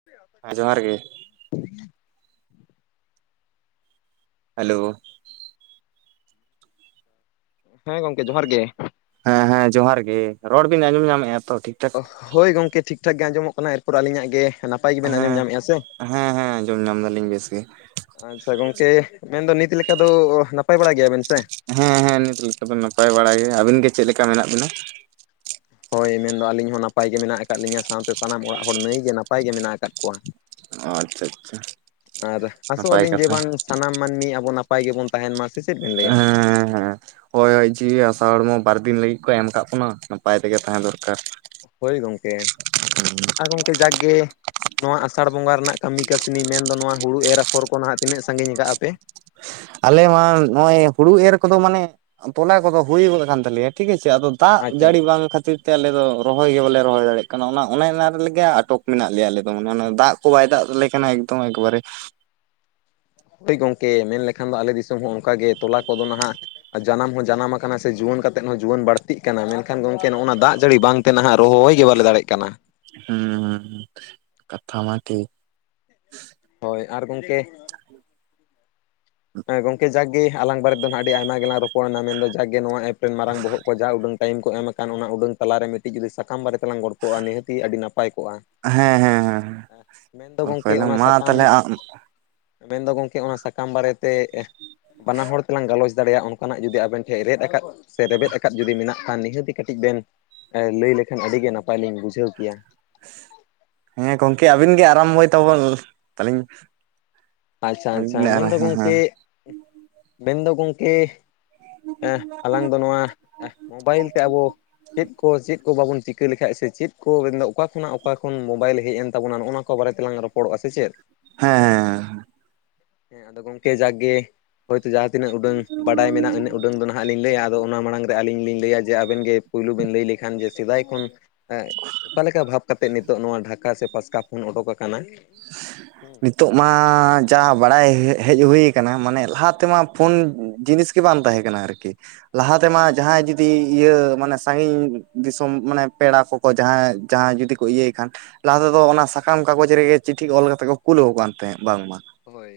[inaudible] ᱦᱮᱸ ᱡᱚᱦᱟᱨ ᱜᱮ᱾ [inaudible] ᱦᱮᱞᱳ, ᱦᱮᱸ ᱜᱚᱝᱠᱮ ᱡᱚᱦᱟᱨ ᱜᱮ᱾ ᱦᱮᱸ ᱦᱮᱸ ᱡᱚᱦᱟᱨ ᱜᱮ, ᱨᱚᱲ ᱵᱤᱱ ᱟᱸᱡᱚᱢ ᱧᱟᱢᱮᱫᱼᱟ ᱛᱚ ᱴᱷᱤᱠ? ᱴᱷᱟᱠ ᱦᱳᱭ ᱜᱚᱝᱠᱮ ᱴᱷᱤᱠ ᱴᱷᱟᱠ ᱜᱮ ᱟᱸᱡᱚᱢᱚᱜ ᱠᱟᱱᱟ, ᱮᱨᱯᱚᱨ ᱟᱹᱞᱤᱧᱟᱜ ᱜᱮ ᱱᱟᱯᱟᱭ ᱜᱮᱵᱮᱱ ᱟᱸᱡᱚᱢ ᱦᱮᱸ- ᱧᱟᱢᱮᱫᱼᱟ ᱥᱮ? ᱦᱮᱸ- ᱦᱮᱸ ᱟᱸᱡᱚᱢ ᱧᱟᱢ ᱫᱟᱞᱤᱧ, ᱵᱮᱥ ᱜᱮ᱾ ᱟᱪᱪᱷᱟ ᱜᱚᱝᱠᱮ ᱾ᱢᱮᱱᱫᱚ ᱱᱤᱛ ᱞᱮᱠᱟ ᱫᱚ᱾ ᱱᱟᱯᱟᱭ ᱵᱟᱲᱟ ᱜᱮᱭᱟ ᱵᱮᱱ ᱥᱮ? ᱦᱮᱸ- ᱦᱮᱸ ᱱᱤᱛ ᱞᱮᱠᱟ ᱫᱚ᱾ ᱱᱟᱯᱟᱭ ᱵᱟᱲᱟᱭ ᱜᱮ᱾ ᱟᱹᱵᱤᱱ ᱜᱮ ᱪᱮᱫ ᱞᱮᱠᱟ ᱢᱮᱱᱟ-ᱜ ᱵᱤᱱᱟ? ᱦᱳᱭ᱾ ᱢᱮᱱᱫᱚ ᱟᱹᱞᱤᱧ ᱦᱚᱸ ᱱᱟᱯᱟᱭ ᱜᱮ, ᱢᱮᱱᱟ-ᱜ ᱟᱠᱟᱫ ᱞᱤᱧᱟᱹ᱾ ᱥᱟᱶᱛᱮ ᱥᱟᱱᱟᱢ ᱚᱲᱟᱜ ᱦᱚᱲ, ᱱᱟᱹᱭ ᱜᱮ ᱱᱟᱯᱟᱭ ᱜᱮ ᱢᱮᱱᱟᱜ ᱟᱠᱟᱫ ᱠᱚᱣᱟ᱾ ᱚ ᱟᱪᱪᱷᱟ ᱟᱪᱪᱷᱟ ᱟᱨ ᱟᱥᱚᱸᱜ ᱱᱟᱯᱟᱭ ᱟᱞᱤᱧ ᱡᱮ, ᱠᱟᱛᱷᱟ ᱵᱟᱝ ᱥᱟᱱᱟᱢ ᱢᱟᱹᱱᱢᱤ ᱟᱵᱚ ᱱᱟᱯ ᱯᱟᱭ ᱜᱮᱵᱚᱱ ᱛᱟᱦᱮᱱ ᱢᱟ ᱾ ᱥᱮ ᱪᱮᱫ ᱵᱮᱱ ᱞᱟᱹᱭᱟ᱾ ᱦᱚᱭ - ᱦᱚᱭ ᱡᱤᱣᱤ ᱦᱟᱺᱥᱟ ᱦᱚᱲᱢᱚ, ᱵᱟᱨᱫᱤᱱ ᱞᱟᱹᱜᱤᱫ ᱠᱚ, ᱮᱢ ᱠᱟᱜ ᱵᱚᱱᱟ᱾ ᱱᱟᱯᱟᱭ ᱛᱮ-ᱜᱮ ᱛᱟᱦᱮᱸ ᱫᱚᱨᱠᱟᱨ ᱦᱩᱸ᱾ ᱮ ᱡᱟᱠ ᱜᱮ ᱱᱚᱣᱟ ᱟᱥᱟᱲ ᱵᱚᱺᱜᱟ ᱨᱮᱱᱟ-ᱜ ᱠᱟᱹᱢᱤ, ᱠᱟᱹᱥᱱᱤ, ᱢᱮᱱᱫᱚ ᱱᱚᱣᱟ ᱦᱩᱲᱩ ᱮᱨ ᱟᱯᱷᱚᱨ ᱠᱚ᱾ ᱱᱟᱦᱟ-ᱜ ᱛᱤᱱᱟᱹᱜ ᱥᱟᱺᱜᱤᱧ ᱟᱠᱟᱜ-ᱟ ᱯᱮ? ᱟᱞᱮ ᱢᱟ᱾ ᱱᱚᱜ-ᱚᱭ ᱦᱩᱲᱩ ᱮᱨ ᱠᱚᱼᱫᱚ ᱢᱟᱱᱮ᱾ ᱛᱚᱞᱟ ᱠᱚᱼᱫᱚ ᱦᱩᱭ ᱜᱚᱫ ᱠᱟᱱ᱾ ᱛᱟᱞᱮᱭᱟ ᱴᱷᱤᱠ ᱟᱪᱷᱮ ᱟᱫᱚ ᱫᱟᱜ ᱟᱪᱪᱷᱟ ᱡᱟᱹᱲᱤ ᱵᱟᱝ ᱠᱷᱟᱹᱛᱤᱨ ᱛᱮ ᱟᱞᱮ ᱫᱚ᱾ ᱨᱚᱦᱚᱭ ᱜᱮ ᱵᱟᱞᱮ ᱨᱚᱦᱚᱭ ᱫᱟᱲᱮᱭᱟ-ᱜ ᱠᱟᱱᱟ᱾ ᱚᱱᱟ - ᱚᱱᱮ ᱚᱱᱟ ᱨᱮᱜᱮ ᱟᱴᱚᱠ ᱢᱮᱱᱟ-ᱜ ᱞᱮᱭᱟ ᱟᱞᱮ᱾ ᱫᱚ ᱢᱟᱱᱮ ᱚᱱᱟ ᱫᱟᱜ ᱠᱚ ᱵᱟᱭ ᱫᱟᱜ ᱟᱞᱮ ᱠᱟᱱᱟ᱾ ᱮᱠᱫᱚᱢ ᱮᱠᱵᱟᱨᱮ᱾ ᱦᱳᱭ ᱜᱚᱝᱠᱮ᱾ ᱢᱮᱱ ᱞᱮᱠᱷᱟᱱ ᱫᱚ ᱟᱞᱮ ᱫᱤᱥᱚᱢ ᱦᱚᱸ᱾ ᱚᱱᱠᱟᱜᱮ ᱛᱚᱞᱟ ᱠᱚ-ᱫᱚ ᱱᱟᱦᱟᱜ ᱡᱟᱱᱟᱢ ᱦᱚᱸ ᱡᱟᱱᱟᱢ ᱟᱠᱟᱱᱟ᱾ ᱥᱮ ᱡᱩᱣᱟᱹᱱ ᱠᱟᱛᱮᱜ ᱦᱚᱸ᱾ ᱡᱩᱣᱟᱹᱱ ᱵᱟᱹᱲᱛᱤᱜ ᱠᱟᱱᱟ᱾ ᱢᱮᱱᱠᱷᱟᱱ ᱜᱚᱝᱠᱮ ᱱᱚᱜ ᱱᱚᱣᱟ ᱫᱟᱜ ᱡᱟᱹᱲᱤ ᱵᱟᱝ ᱛᱮ ᱱᱟᱦᱟ-ᱜ ᱨᱚᱦᱚᱭ ᱜᱮ, ᱵᱟᱞᱮ ᱫᱟᱲᱮ ᱠᱟᱱᱟ᱾ ᱦᱩᱸ - ᱦᱩᱸ ᱠᱟᱛᱷᱟ ᱢᱟ᱾ ᱴᱷᱤᱠ ᱦᱳᱭ ᱟᱨ ᱜᱚᱝᱠᱮ ᱮ ᱜᱚᱝᱠᱮ ᱡᱟᱜᱮ, ᱟᱞᱟᱝ ᱵᱟᱨᱮ ᱫᱚ ᱦᱟᱸᱜ ᱟᱹᱰᱤ ᱟᱭᱢᱟ ᱜᱮᱞᱟᱝ ᱨᱚᱯᱚᱲᱱᱟ᱾ ᱢᱮᱱᱫᱚ ᱡᱟᱜᱮ ᱱᱚᱣᱟ ᱮᱯ ᱨᱮᱱ᱾ ᱢᱟᱨᱟᱝ ᱵᱚᱦᱚᱜ ᱠᱚ ᱡᱟ ᱩᱰᱟᱹᱝ ᱴᱟᱭᱤᱢ ᱠᱚ ᱮᱢ ᱟᱠᱟᱱ᱾ ᱚᱱᱟ ᱩᱰᱟᱹᱝ ᱛᱟᱞᱟ ᱨᱮ, ᱢᱤᱫᱴᱤᱡ ᱥᱟᱠᱟᱢ ᱵᱟᱨᱮ ᱛᱮᱞᱟᱝ ᱜᱚᱲ ᱠᱚ ᱟ᱾ ᱱᱤᱦᱟᱹᱛᱤ ᱟᱹᱰᱤ ᱱᱟᱯᱟᱭ ᱠᱚᱜ-ᱟ᱾ ᱦᱮᱸ - ᱦᱮᱸ - ᱦᱮᱸ- ᱦᱮᱸ᱾ ᱢᱮᱱ ᱫᱚ ᱜᱚᱝᱠᱮ, ᱯᱳᱭᱞᱳ ᱚᱱᱟ ᱢᱟ ᱥᱟᱠᱟᱢ᱾ ᱛᱟᱦᱚᱞᱮ ᱟᱢ ᱢᱮᱱ ᱫᱚ ᱜᱚᱝᱠᱮ, ᱚᱱᱟ ᱥᱟᱠᱟᱢ ᱵᱟᱨᱮ ᱛᱮ ᱾ ᱵᱟᱱᱟ ᱦᱚᱲ ᱛᱮᱞᱟᱝ ᱜᱟᱞᱚᱪ ᱫᱟᱲᱮᱸ ᱭᱟᱜᱼᱟ᱾ ᱚᱱᱠᱟ ᱱᱟᱜ ᱡᱩᱫᱤ ᱟᱵᱮᱱ ᱴᱷᱮᱱ, ᱨᱮᱫ ᱟᱠᱟᱫ ᱥᱮ ᱨᱮᱵᱮᱫ ᱟᱠᱟᱫ᱾ ᱡᱩᱫᱤ ᱢᱮᱱᱟ-ᱜ ᱠᱷᱟᱱ ᱱᱤᱦᱟᱹᱛᱤ ᱠᱟᱹᱴᱤᱡ ᱵᱮᱱ ᱞᱟᱹᱭ ᱞᱮᱠᱷᱟᱱ᱾ ᱟᱹᱰᱤ ᱜᱮ ᱱᱟᱯᱟᱭ ᱞᱤᱧ, ᱵᱩᱡᱷᱽᱟᱹᱣ ᱠᱮᱭᱟ᱾ ᱦᱮᱸ ᱜᱚᱝᱠᱮ ᱾ ᱟᱹᱵᱤᱱ ᱜᱮ ᱟᱨᱟᱢ ᱵᱚᱭ ᱛᱟᱵᱚᱱ [unintelligible] ᱟᱪᱪᱷᱟ - ᱟᱹᱵᱤᱱ ᱟᱪᱪᱷᱟ ᱦᱮᱸ ᱢᱮᱱ ᱫᱚ ᱦᱮᱸ ᱜᱚᱝᱠᱮ᱾ ᱦᱮᱸ ᱢᱮᱱ ᱫᱚ ᱜᱚᱝᱠᱮ᱿ ᱟᱞᱟᱝ ᱫᱚ ᱱᱚᱣᱟ᱾ ᱢᱚᱵᱟ ᱭᱤᱞ ᱛᱮ, ᱟᱵᱚ ᱪᱮᱫ ᱠᱚ - ᱪᱮᱫ ᱠᱚ ᱵᱟᱵᱚᱱ [unintelligible] [unintelligible] ᱞᱮᱠᱷᱟᱡ ᱥᱮ ᱪᱮᱫ ᱠᱚ, ᱢᱮᱱ ᱫᱚ ᱚᱠᱟ ᱠᱷᱚᱱ ᱟᱜ ᱚᱠᱟ᱾ ᱠᱷᱚᱱ ᱢᱳᱵᱟᱭᱤᱞ ᱦᱮᱡ ᱮᱱ ᱛᱟᱵᱚᱱᱟ᱾ ᱱᱚᱜᱼᱚ ᱱᱚᱣᱟ ᱠᱚ ᱵᱟᱨᱮ ᱛᱮᱞᱟᱝ ᱨᱚᱯᱚᱲ ᱚᱜᱼᱟ᱾ ᱥᱮ ᱪᱮᱫ ᱦᱮᱸ- ᱦᱮᱸ᱾ ᱦᱮᱸ᱾ ᱟᱫᱚ ᱜᱚᱝᱠᱮ ᱡᱟᱜ ᱜᱮ ᱦᱳᱭ ᱛᱚ᱾ ᱡᱟᱦᱟᱸ ᱛᱤᱱᱟᱹᱜ ᱩᱰᱟᱹᱝ, ᱵᱟᱰᱟᱭ ᱢᱮᱱᱟᱜᱼᱟ᱾ ᱩᱱᱟᱹᱜ ᱩᱰᱟᱹᱝ ᱫᱚ ᱱᱟᱦᱟ-ᱜ ᱞᱤᱧ ᱞᱟᱹᱭᱟ᱾ ᱟᱫᱚ ᱚᱱᱟ ᱢᱟᱲᱟᱝ ᱨᱮ ᱟᱹᱞᱤᱧ ᱞᱤᱧ ᱞᱟᱹᱭᱟ ᱡᱮ ᱟᱵᱮᱱ ᱜᱮ ᱯᱳᱭᱞᱳ ᱵᱤᱱ ᱞᱟᱹᱭ ᱞᱮᱠᱷᱟᱱ᱾ ᱡᱮ ᱥᱮᱵᱟᱭᱚᱛᱚᱱ ᱚᱠᱟ ᱞᱮᱠᱟ ᱵᱷᱟᱵᱽ ᱠᱟᱛᱮᱫ᱾ ᱱᱤᱛᱚᱜ ᱱᱚᱣᱟ ᱰᱷᱟᱠᱟ ᱥᱮ ᱯᱟᱥᱠᱟ᱾ ᱠᱷᱳᱱ ᱚᱳᱠ ᱟᱠᱟᱱᱟ᱾ ᱦᱮᱸ ᱱᱤᱛᱚᱜ ᱢᱟ᱾ ᱡᱟ ᱵᱟᱲᱟᱭ ᱦᱮᱡ ᱦᱩᱭ ᱠᱟᱱᱟ ᱾ ᱢᱟᱱᱮ ᱞᱟᱦᱟ ᱛᱮᱢᱟ ᱯᱷᱳᱱ ᱡᱤᱱᱤᱥ ᱜᱮ ᱵᱟᱝ᱾ ᱛᱟᱦᱮᱸ ᱠᱟᱱᱟ ᱾ ᱟᱨ ᱠᱤ ᱞᱟᱦᱟ ᱛᱮ ᱢᱟ ᱾ ᱡᱟᱦᱟᱸᱭ ᱡᱩᱫᱤ ᱤᱭᱟᱹ ᱢᱟᱱᱮ, ᱥᱟᱸᱜᱤᱧ ᱫᱤᱥᱚᱢ ᱢᱟᱱᱮ ᱯᱮᱲᱟ ᱠᱚ ᱡᱟᱦᱟᱸ, ᱡᱟᱦᱟᱸᱭ ᱡᱩᱫᱤ ᱠᱚ ᱤᱭᱟᱹᱭ ᱠᱷᱟᱱ ᱾ ᱞᱟ ᱦᱟ ᱛᱮ ᱫᱚ ᱚᱱᱟ ᱥᱟᱠᱟᱢ ᱠᱟᱜᱚᱡᱽ ᱨᱮ ᱜᱮ ᱪᱤᱴᱷᱤ ᱚᱞ ᱠᱟᱛᱮ ᱠᱚ᱾ ᱠᱩᱞ ᱠᱟᱱ ᱛᱟᱦᱮᱸᱫ ᱵᱟᱝ ᱢᱟ᱾ ᱦᱳᱭ